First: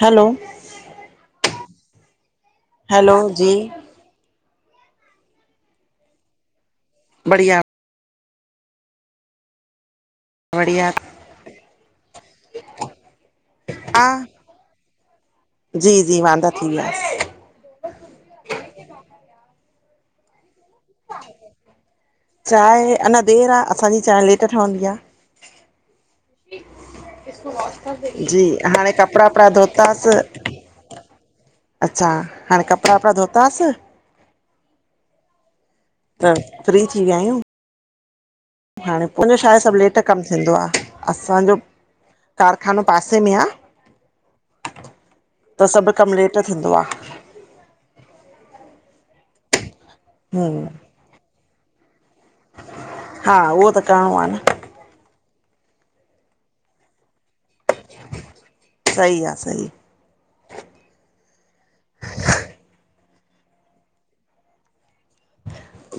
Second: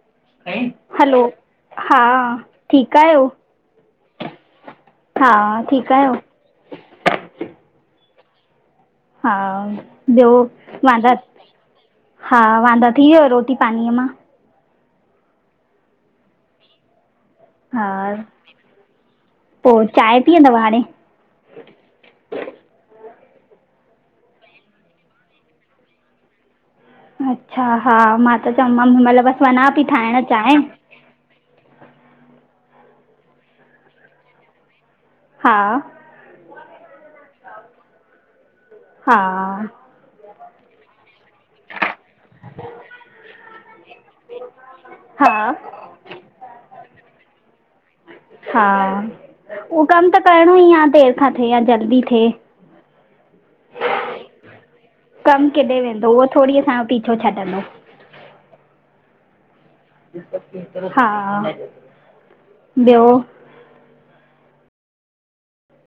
Hello hello हा ठीक hello आहियो, जी हा ठीक आहियो? बढ़िया। हा ॿियो बढ़िया वांदा हा, वांदा थी वयव रोटी पाणीअ मां? हा जी -जी, वांदा थी वियासि। हा, पो चांहि पीअंदव हाणे? चांहि अञा, देर आ असांजी चांहि लेट ठहंदी आ। [inaudible] अच्छा, हा मां जी त चयम हाणे में हिमहिल कपिड़ा बस वपड़ा वञा थी धोतासीं ठाहिण चाहिं। अच्छा हाणे कपिड़ा वपिड़ा धोतासीं। हा त फ्री थी विया आहियूं। हाणे, हा मुंहिंजो छा आहे सभ लेट कम थींदो आ, असांजो कारखानो पासे में आ। हा त सभ कम लेट थींदो आ। हा उह कम त करिणो हम ही आ देर खां थिए या जल्दी थिए। हा उहो त करिणो आ न। कम किॾे वेंदो उहो थोडी असांजो पीछो छॾंदो। सही आ सही। हा, ॿियो?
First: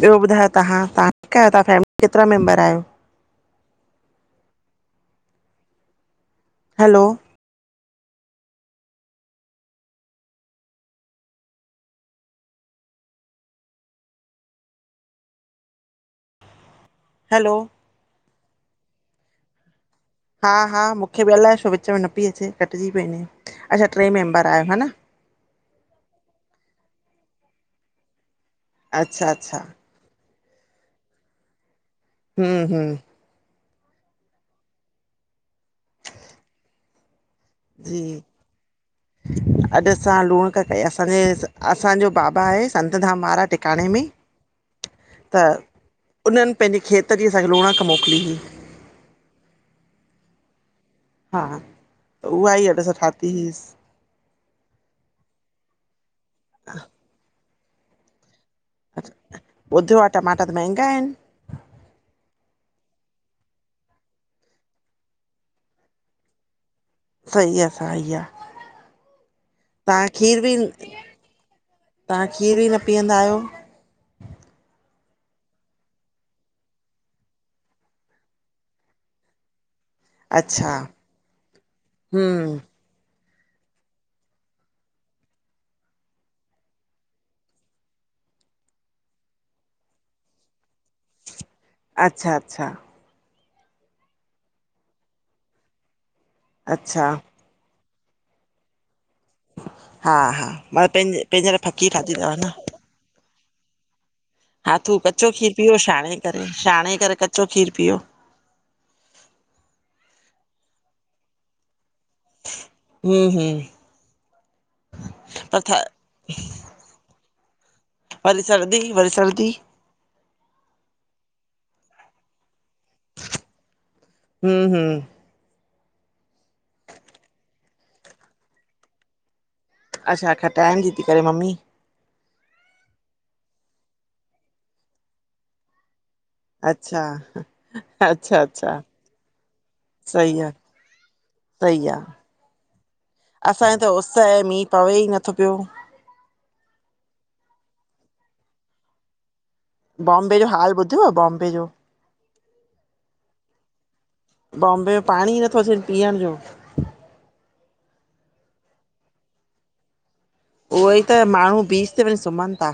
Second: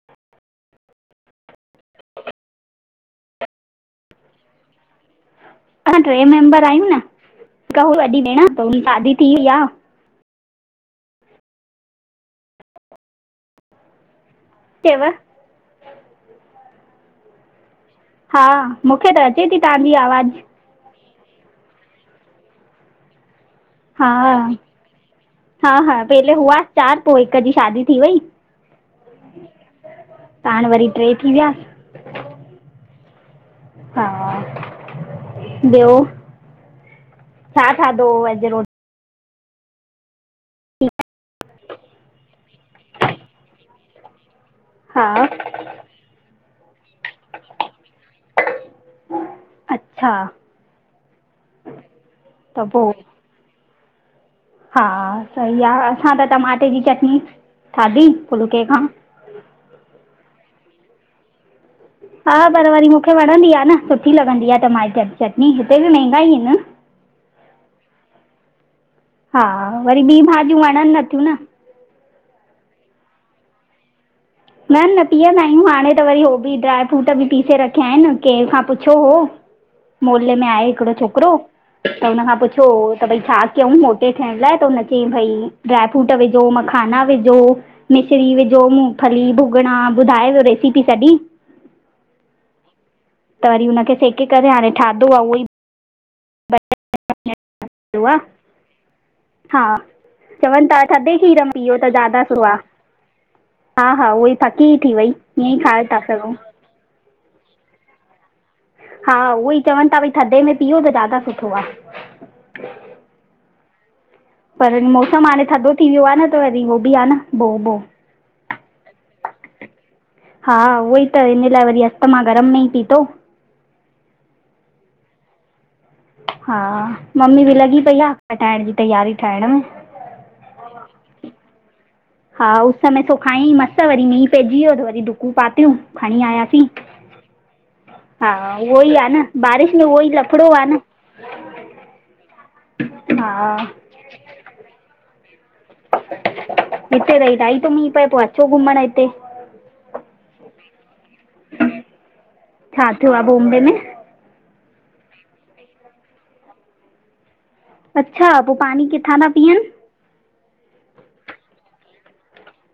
ॿियो ॿुधायो तव्हां, तव्हां ठीक आहियो, तव्हां फैमिली में केतिरा मेंबर आहियो? असां ट्रे मेम्बर आहियूं न, हैलो हिक हुई वॾी भेण त हुन जी शादी थी वई आ। [unintelligible] हैलो हा, मूंखे त अचे ती तव्हांजी आवाज़। हा- हा मूंखे बि, अलाए छो विच में न पई अचे कटिजी पई वञे। अच्छा टे हा, मेंबर आहियो हा न हा -हा पहिले हुआस चार पो हिक जी शादी थी वई। अच्छा अच्छा त हाणे वरी ट्रे थी वियासि। हम्म हम्म। हा, ॿियो छा जी खाधो हुव अॼु रोटी अॼु असां लूणक कई असांजे, असांजो बाबा आहे स संतधाम महाराज टिकाणे में हा त उन्हनि पंहिंजे खेत जी असांखे लोणक मोकिली ही। अच्छा हा, त उहा ही असां ठाती ईसि। हा सही आ, असां त टमाटे जी चटनी खाधी, फुलके खां। ॿधो आ टमाटा त महंगा आहिन। हा पर वरी मूंखे वणंदी आ न सुठी लॻंदी आ टमाटे चटनी हिते बि महंगा ई आहिन। सही आहे सही आहे हा वरी तव्हां ॿी खीर बि भाॼियूं वॾन नथियूं न। तव्हां खीर ई न पीअंदा आहियो। न न पीअंदा आहियूं हाणे त वरी उह बि ड्राय फ्रूट बि पीसे रखिया आहिन कंहिं खां पुछो हो। मोले में आहे अच्छा हिकिड़ो छोकिरो त हुन खां हम्म पुछो त भई छा कयूं मोटे थियण लाइ त हुनखे भई ड्रायफ्रूट विझो मखाना विझो मिश्री विझो मूंगफली भुगॾा ॿुधाइ वयो रेसिपी सॼी। अच्छा अच्छा। त वरी हुनखे सेके करे हाणे ठाधो आहे उहो ई। अच्छा अो आहे [unintelligible] हा हा हा चवनि था मां थधे पंहिंजे खीर पंहिंजे मे लाइ इहो फकी त ठाती ज्यादा अथव न सुवा आ हा हा उहई फक्की हा थी थू वई कचो इअं खीर ई पीओ खाए था छाणे सघूं। करे छाणे करे कचो खीर पीओ। हा उहो ई चवनि था भई थधे में पीओ त ज्यादा सुठो आ। हिम़ हिम़ पर मौसम हाणे थधो थी वियो आ न त वरी उहो बि आ न भो बो वरी सर्दी वरी सर्दी [unintelligible] हा उहोई त हिन लाइ वरी अस्तथमा गरम में ई पीतो। हिम़ हिम़ हा मम्मी बि लॻी पई आ खटाइहिण जी तयारी ठाहिण में अच्छा टाइम जी थी करे मम्मी हा उस में सु खायं मस वरी मींह पइजी वियो त वरी ॾुकूं पातियूं खणी आयासीं। अचछा हा अच्छा अच्छा। उहो ई आहे न बारिश में उहो ई लफड़ो आ न सही आ हा असांज त उस ऐं मींह पवे ई नथो पियो हिते तई ताई त मीं पए पोइ अचू घुमण हिते बॉम्बे जो हाल ॿुधव बॉम्बे जो छा थियो आहे बॉम्बे में बॉम्बे में पाणी ई नथो अचे न पीअण जो अच्छा पोइ पाणी किथां था पीअनि? उहो ई त माण्हू बीच ते वञी सुम्हनि था।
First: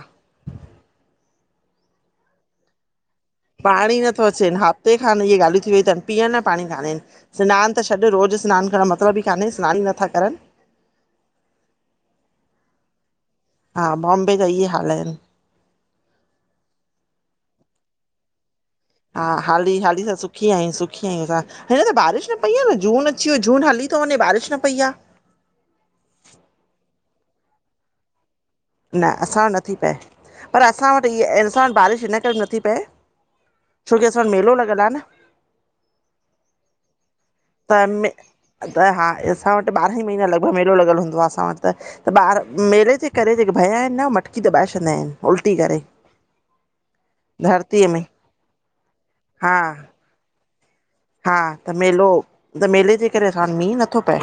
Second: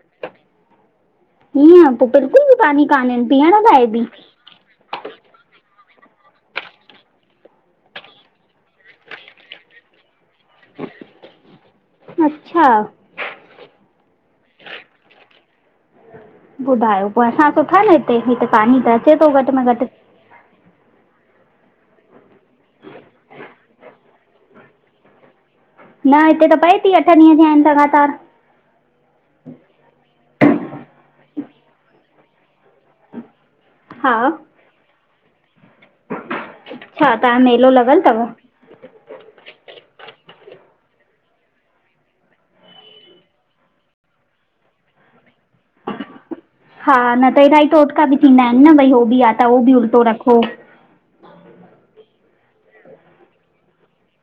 ईअं पोइ बिल्कुल बि पानी कान्हे पीअण लाइ बी। ट्न हफ़्ते खां न इहे ॻाल्हियूं थी वयूंथनि पीअण न पाणी कान्हे। सिनान त छॾु रोज़ु सिनान करणु जो मतलब ई कान्हे सिनान ई नथा करनि। अच्छा हा बॉम्बे ज इहे हाल आहिन। ॿुधायो पो असां सुठा न हिते हिते पानी थस हा हाली हाली सां सु सुखी आयू सुखी आयूअसां हिन त बारिश न पई आहे न जून अची वियो जून हली थो वञे बारिश न पई आ। न हिते त पए थी अठ ॾींहं थिया आहिन लॻातार। न असां वट् नथी पए पर असां वट् इहा असां वट् बारिश इन करे बि नथी पए। छोकी हा असां वट् मेलो लॻल आ न। छा तहां तो मेलो त लॻियल मे तव? त हा असां वटि ॿारहं महीना लॻभॻ मेलो लिॻियलु हूंदो असां वटि त। त ॿार मेले जे करे जेके भया आहिनि न मटकी दॿाए छॾंदा आहिनि उल्टी करे। हा न त इलाही धरतीअ में टोटका बि थींदा आहिनि न, भई हो हो बि आहे त हा उहो बि उल्टो रखो। हा त मेलो त मेले जे करे असां वट मींहुं नथो पए।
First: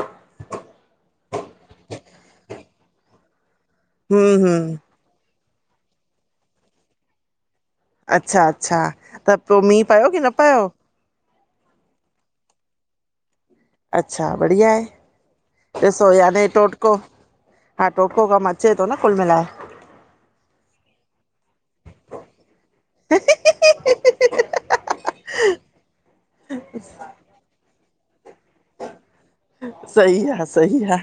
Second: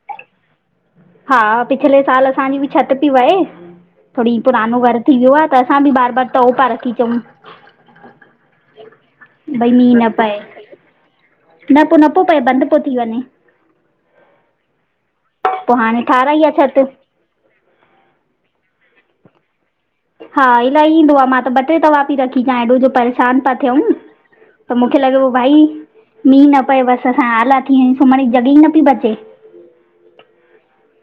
हा पिछले साल असांजी बि छति पई वहे हम्म थोरी हम्म पुरानो घरु थी वियो आ त असां बि बार बार तओ पा रखी अचंऊ। अच्छा अच्छा, त पो मींहुं पियो की न पियो? न पो न पो पए बंदि पो थी वञे। अच्छा बढ़िया आहे पोइ हाणे ॾिसों ठाहिराई याने आहे छिति टोटको हा टोटको कमु अचे थो न कुल मिलाए। हा इलाही ईंदो आ मां त ॿ टे तवा पई रखी अचां ऐॾो जो परेशानु पिया थयूं। त मूंखे लॻे प भाई मींहुं न पए बसि असां आला थी वया सुम्हण जी जॻहि ई न पई बचे। सही आ, सही आ,।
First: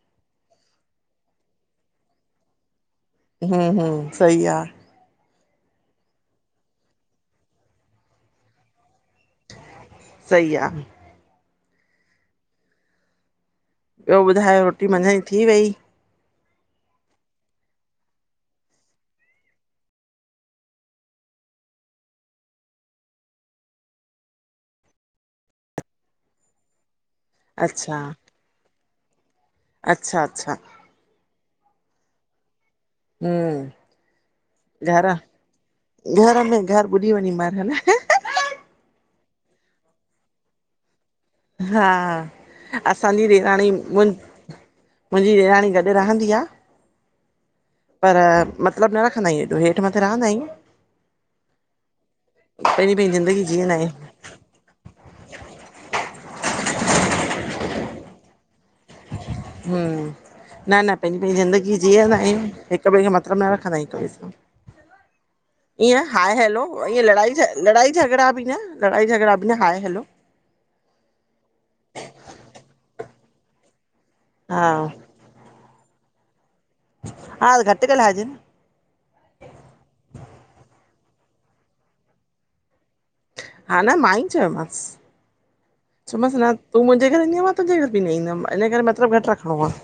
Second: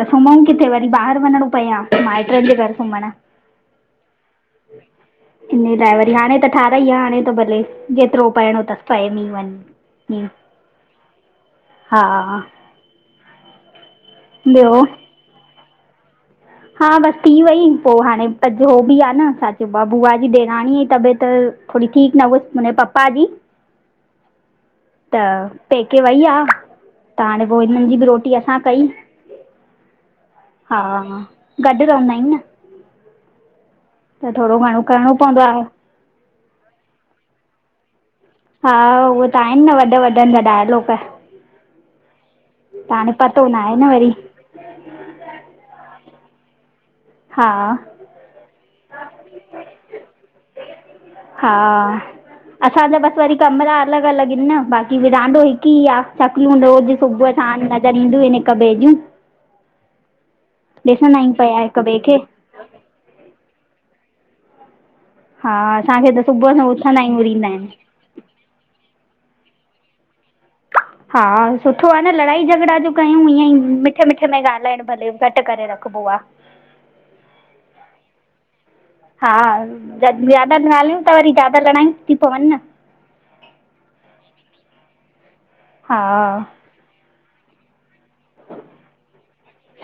त सुम्हूं किथे वरी ॿाहिरि वञिणो पए आ माइटनि जे घर सुमण। हां, हां सही आ। इन ड्राइवरी हाणे त ठारहाई आ, हाणे त भले जेतिरो पाइणो सि पए मींहुं। सही आहे हा। ॿियो ॿुधायो रोटी मंझद जी थी वई? हा बसि थी वई पो हाणे अॼ ओ बि आ न छा चइब आ बुआ जी ॾेराणीअ जी तबियत थोड़ी ठीकु न हुई उनजे पपा जी। त पेके वई आ, त हाणे पो हिननि जी अच्छा बि रोटी असां कई। अच्छा अच्छा। हा गॾु रहंदा आहियूं न। हां, त थोरो घणो घर करिणो पवंदो आहे घर में घरु ॿुॾी वञी मरु। हा उहे त आहिनि न वॾनि वॾनि जा डायलॉग। हा हाणे असांजी पतो न ॾेराणी आहे न मु वरी मुंजी ॾेराणी गॾु रहंदी आ। हा। पर मतिलबु न रखंदा आहियूं एॾो हेठि मथे रहंदा आहियूं। हा पंजी असांजा पंजी बसि वरी ज़िंदगी थींदा कमिरा आहियूं। अलॻि अलॻि बाक़ी विरांडो हिकु ई आ। शकलियूं दो हु सुबुह साणु नज़र ईंदियूं आहिनि हिक ॿिए जूं। [inaudible] हां, न न ॾिसंदा पंहिंजी आहियूं पंहिंजी पिया ज़िंदगी हिक ॿिए जीअंदा खे आहियूं। हिक ॿिए खे मतिलबु न रखंदा आहियूं हिक ॿिए सां। हा ईअं असांखे त हाय सुबुह हलो सां उथंदा ईअं आहियूं लड़ा उरींदा आहिनि लड़ाई झगड़ा बि न लड़ाई झगड़ा बि न हाय हलो। हा सुठो आ न लड़ाई झगड़ा जो कयूं इअं ई मिठे मिठे में हा ॻाल्हाइणु भले घटि करे रखबो आ। हा घटु ॻाल्हाए जे। हा ज ज्यादा ॻाल्हियूं त वरी ज्यादा लड़ायूं थी पवनि न। हा न मांई चयोमांसि। चोमासि स हा न तूं मुंहिंजे घरु ईंदीअ, मां तुंहिंजे घरु बि न ईंदम इन करे मतिलबु घटि रखणो आ।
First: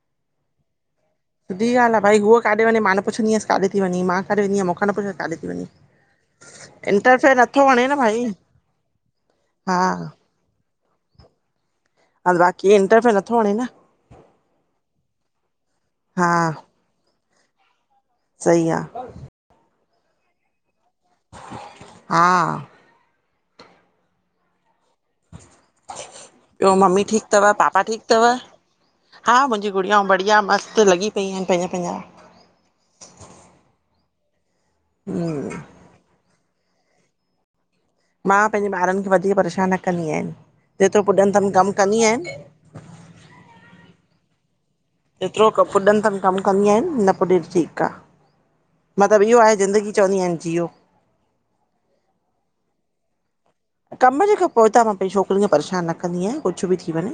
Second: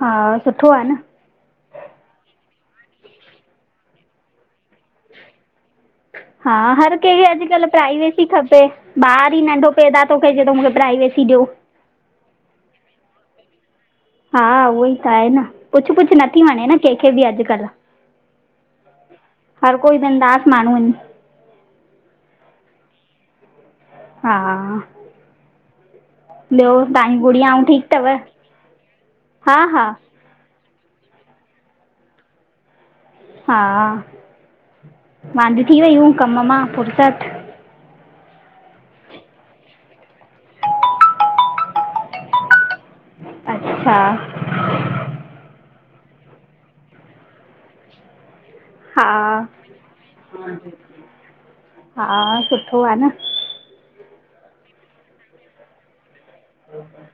हा सुठो आ न। सुठी ॻाल्हि आ, भई हूअ काॾे वञे मां न पुछंदी आयासि काॾे ती वञी, मां काॾे वेंदी आया मुंजा न पुछंदी आ कॾे ती वञी। हा हर कंहिंखे अॼुकल्ह भाई प्राइवेसी खपे, ॿार ई नंढो हा पैदा थो हे चवे थो मूंखे प्राइवेसी ॾियो। हा बाक़ी इंट्रफीयर नथो वणे नं। हा उहोई त आहे न, पुछु-पुछु हा नथी वणे न कंहिंखे बि अॼुकल्ह। सही आहे। हर कोई बिंदास माण्हू आहिनि। हा। हा। ॿियो बियो मम्मी तव्हांजी ठीकु अथव? गुड़ियाऊं पापा ठीकु अथव? हा मुंहिंजी गुड़ियाऊं बढ़िया मस्तु लॻी पई आहिनि, पंहिंजा पंहिंजा हा हम्म वांदी थी वयूं, कमु मां फुर्सत मां पंहिंजे ॿारुनि खे वधीकु परेशान न कंदी आहियांनि, जेतिरो पुॼनिदमि कमु कंदी आहियांनि। अच्छा। जेतिरो क पुॼनिदमि कमु कंदी आहियानि न पुॼे ठीकु आहे। हा मतिलबु इहो आहे ज़िंदगी, चवंदी आहियानि जीओ। हा, सुठो आहे न। कमु जे खां पोइता मां पंहिंजी छोकिरियअ खे परेशानु न कंदी आहियां। कुझु बि थी वञे,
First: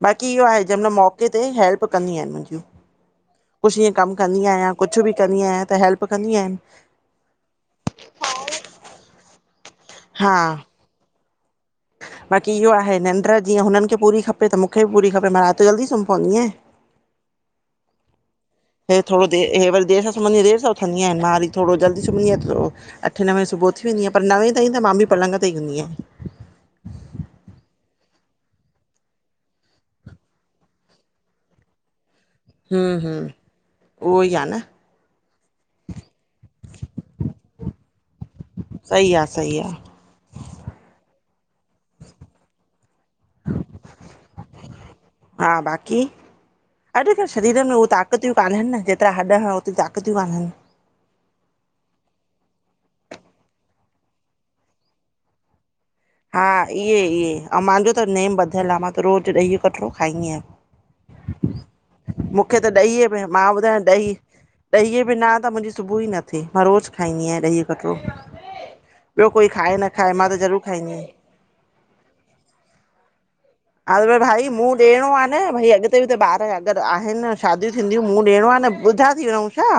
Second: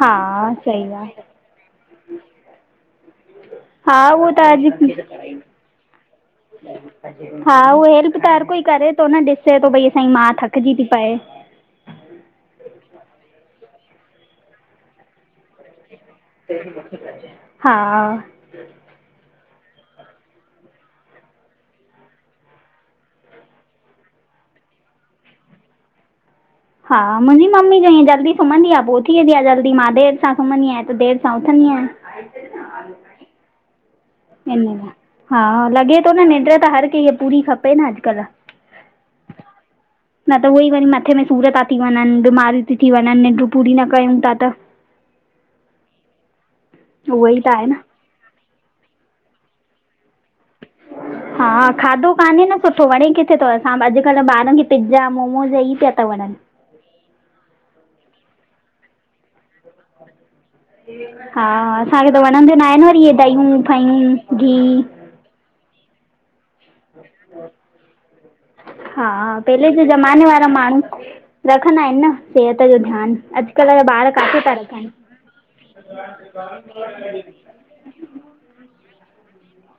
हा बाक़ी इहो आहे जंहिं सही महिल आहे मौके उते हेल्प कंदियूं आहिनि मुंहिंजूं। कुझु ईअं हा कमु उहो कंदी त आहियां, कुझु बि अॼु कंदी आहियां त हैल्प कंदी आहिनि। हा उहाई हेल्प त हर कोई करे थो न, ॾिसे थो भई असांजी हा माउ थकिजी थी पए। बाक़ी इहो आहे निंड्र जीअं हुननि खे पूरी खपे, त मूंखे बि पूरी खपे मा हा। हे थोरो दे, हे वरी देरि सां सुम्हंदी आहिनि देरि सां ऊथंदीयूं आहिनि, मां वरी थोरो जल्दी सुम्हंदी आहियां। अठे-नवें सुबुह ऊथी वेंदीयां, पर नवें ताईं त मां बि पलंग ते ई हूंदी आहियां। हा मुंहिंजी मम्मी जो इअं जल्दी सुम्हंदी आहे पो उथी वेंदी आहे जल्दी, मां देरि सां सुम्हंदी आहियां त देरि सां उथंदी आहियां। हम्म-हम्म। हिन लाइ, हा लॻे थो न निंड्र त हर कंहिंखे पूरी खपे न अॼुकल्ह। सही आ-सही आ। न त उहेई वरी मथे में सूर ता थी वञनि, बीमारियूं ती थी वञनि, निंड्रू पूरी न कयूं था त। हा। हा बाक़ी, अॼुकल्ह ई त शरीर आहे में न उहा ताक़त ताकितूं कान्हनि न, हेतिरा हॾ हणो ओतिरीयूं ताकतूं कान्हनि। [inaudible] हा खाधो कान्हे न सुठो, वणे किथे थो असां बि अॼुकल्ह ॿारुनि खे पिज़्ज़ा मोमोस हे ही पिया था वणनि। हा इहे-इहे, आऊं मुंहिंजो त नेम ॿधियलु आहे मां त रोज़ु ॾही जो कटोड़ो खाईंदी आयां। हा असांखे त वणंदो न आहे वरी ॾहीअ इहे में मां ॿुधायां ॾयूं-फयूं, ॾही ॻीहु ॾहीअ बिना त मुंहिंजी सुबुह ई नथ मां रोज़ु खाईंदी आहियां ॾही जो कटोड़ो, हा ॿियो कोई पहले खाए जे न खाए ज़माने मां त वारा ज़रूरु माण्हू खाईंदी आहियां। रखंदा आहिनि न सेहत जो ध्यानु अॼु अरे भाई मूं ॾियणो आहे न भई अॻिते बि त ॿारु अगरि आहिनि न शादियूं थींदियूं मूं ॾियणो आहे न, ॿुॾा थी विहऊं छा?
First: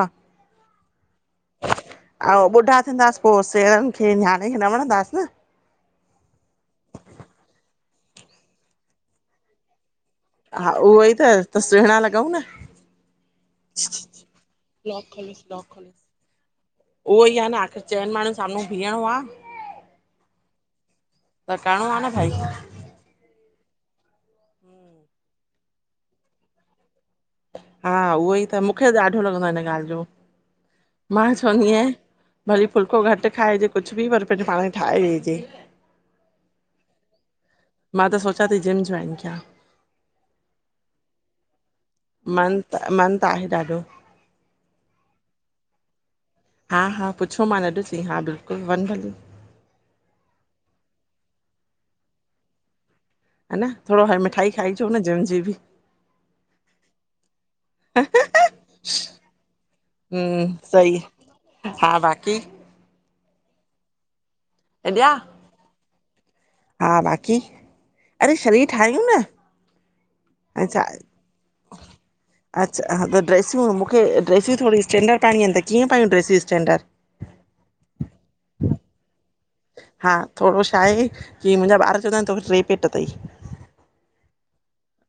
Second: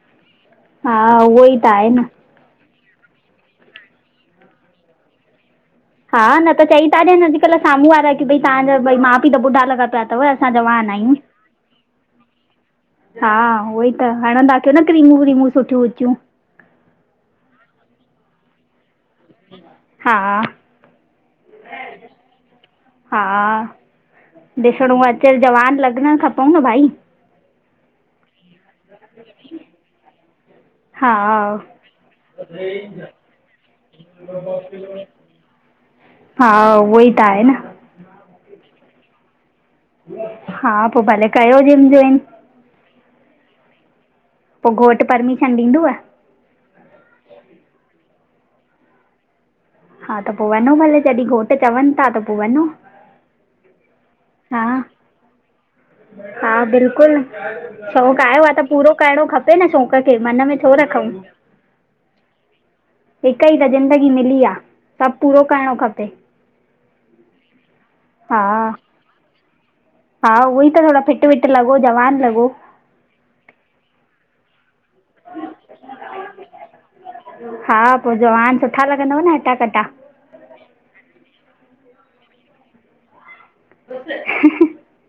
हा उहोई त आहे न। आऊं ॿुॾा थींदासि पो सेणनि खे नियाणे खे न वणंदासीं न। हा न त चई था ॾियनि अॼुकल्ह साम्हूं वारा की भई तव्हांजा बई माउ-पिउ त ॿुॾा लॻा पिया आहिनि। हा उहोई त, त सुहिणा लॻऊं न। हा उहो ई त हाणंदा कयो न क्रीमूं व्रीमूं सुठियूं उचियूं। उहो ई आ न आख़िर चइनि माण्हुनि साम्हूं बीहणो आ। हा। त करणो आ न भाई। हा, ॾिसणु अच जवान लॻणु खपऊ न भई। हा उहो ई त मूंखे ॾाढो लॻंदो आ हिन ॻाल्हि जो। हा मां चवंदी आया भली फुलको घटि खाइजे कुझु बि पर पंहिंजे पाण खे ठाहे वेहिजे। हा उह ई त आहे न। मां त सोचां थी जिम जॉइन कयां। हा पो भले कयो जिम जॉइन। मन त मन त आहे ॾाढो पो घोटु परमिशन ॾींदुअ? हा हा पुछो मान अॾु चई हा बिल्कुलु वञ भली। हा त पो वञो भले जॾहिं घोटु चवनि था त पो वञो। हन थोरो हाणे मिठाई हा खाइ अचो न जीम जी बि। हा बिल्कुलु शौक़ु आयो आ त पूरो करिणो खपे न शौंक़ु खे मन हम्म में छो सही रखूं। हा बाक़ी। हिक ई त ज़िंदगी मिली आ, हेॾया सभ पूरो करणो खपे। हा बाक़ी, अरे हा शरीरु ठाहियूं न। हा उहो ई अच्छा त थोरा फिट विट लॻो जवान लॻो। त ड्रेसूं मूंखे ड्रेसूं थोरीयूं स्टैंडर्ड पाइणूं आहिन त कीअं पायूं ड्रसियूं स्टैंडर्ड? हा पो जवान सुठा लॻंदव न हटा कटा। हा थोरो छा आहे, की मुंहिंजा ॿार चवंदा आहिन तोखे टे पेट तई। [unintelligible]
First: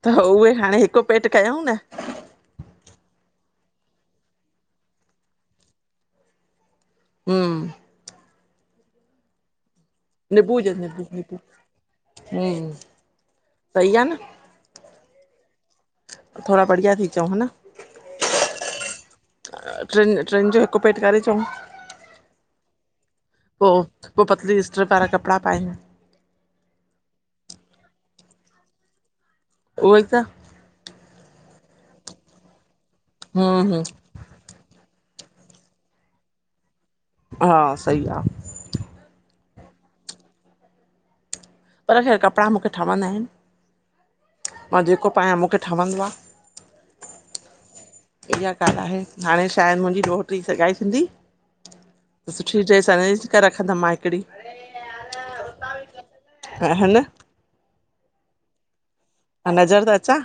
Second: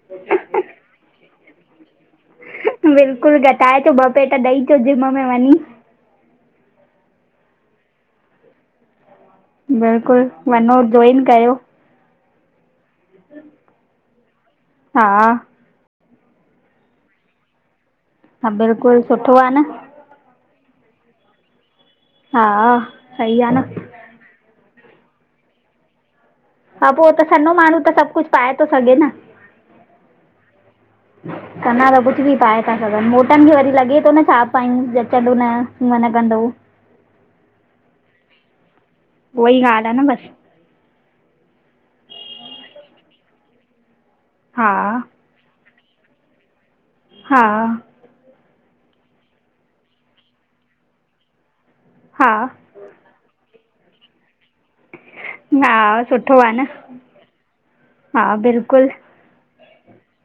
त उहे हाणे हिकु पेट कयूं न। बिल्कुलु घटाएचो ॿ पेट ॾेई अचो जिम में वञी। हा। बिल्कुल निबू वनो हुजेस निबू जॉइन निबू कयो। हम्म सही आ न। हा। थोड़ा बढ़िया थी अचऊं ह न। हा बिल्कुल सुठो आ न। ट्रिन ट्रिन जो हिकु पेट करे अचऊं। हा सही आ। पो पो पतली स्टरीप वारा कपड़ा पाए। हा पो त सन्हो माण्हू त सभु कुझ पाए थो सघे न। उहो ई त। सञा त कुझ बि पाए था सघन मोटन हूं खे वरी हूं लॻे थो न छा अयूं जचंदो न कीअं लॻंदो। हा सही आ। उह ई ॻाल्ह आ न बसि। पर छा कपड़ा मूंखे ठवंदा आहिन। हा मां जेको पायां मूंखे ठहंदो आ। हा। इहा ॻाल्हि आहे हाणे छा आहे मुंहिंजी ॾोहिटरी जी सगाई थींदी। हा सुठी ड्रेस अरेंज करे रखंदमि मां हिकिड़ी। हा, सुठो आ न, हा बिल्कुल। नज़र त अचां।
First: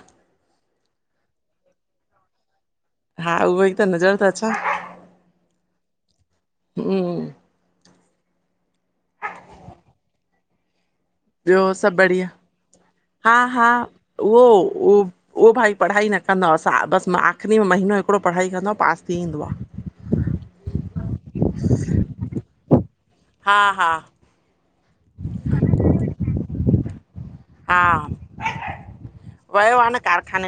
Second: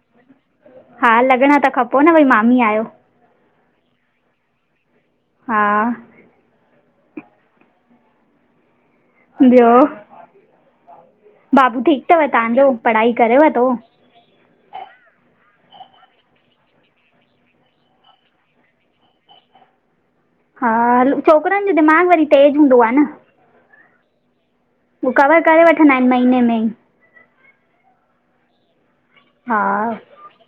हा, लॻणा त खपो न, भई मामी आहियो। हा, उहोई त नज़र त अंचा। हा हूं ॿयो, ॿियो बाबू सभु ठीक तव बढ़िया तांजो, पढ़ाई हा करेव हा तो? उहो उहो उहो भाई, पढ़ाई न कंदो आ, सा बस आख़री में महीनो हिकड़ो पढ़ाई कंदो आ, पास थी ईंदो आ। हा, हल छोकरन जो दिमाग़ वरी तेज हूंदो आ न। हा हा हू कवर करे वठंदा एन, महीने में ईं। हा, वयो आ हा न कारखाने।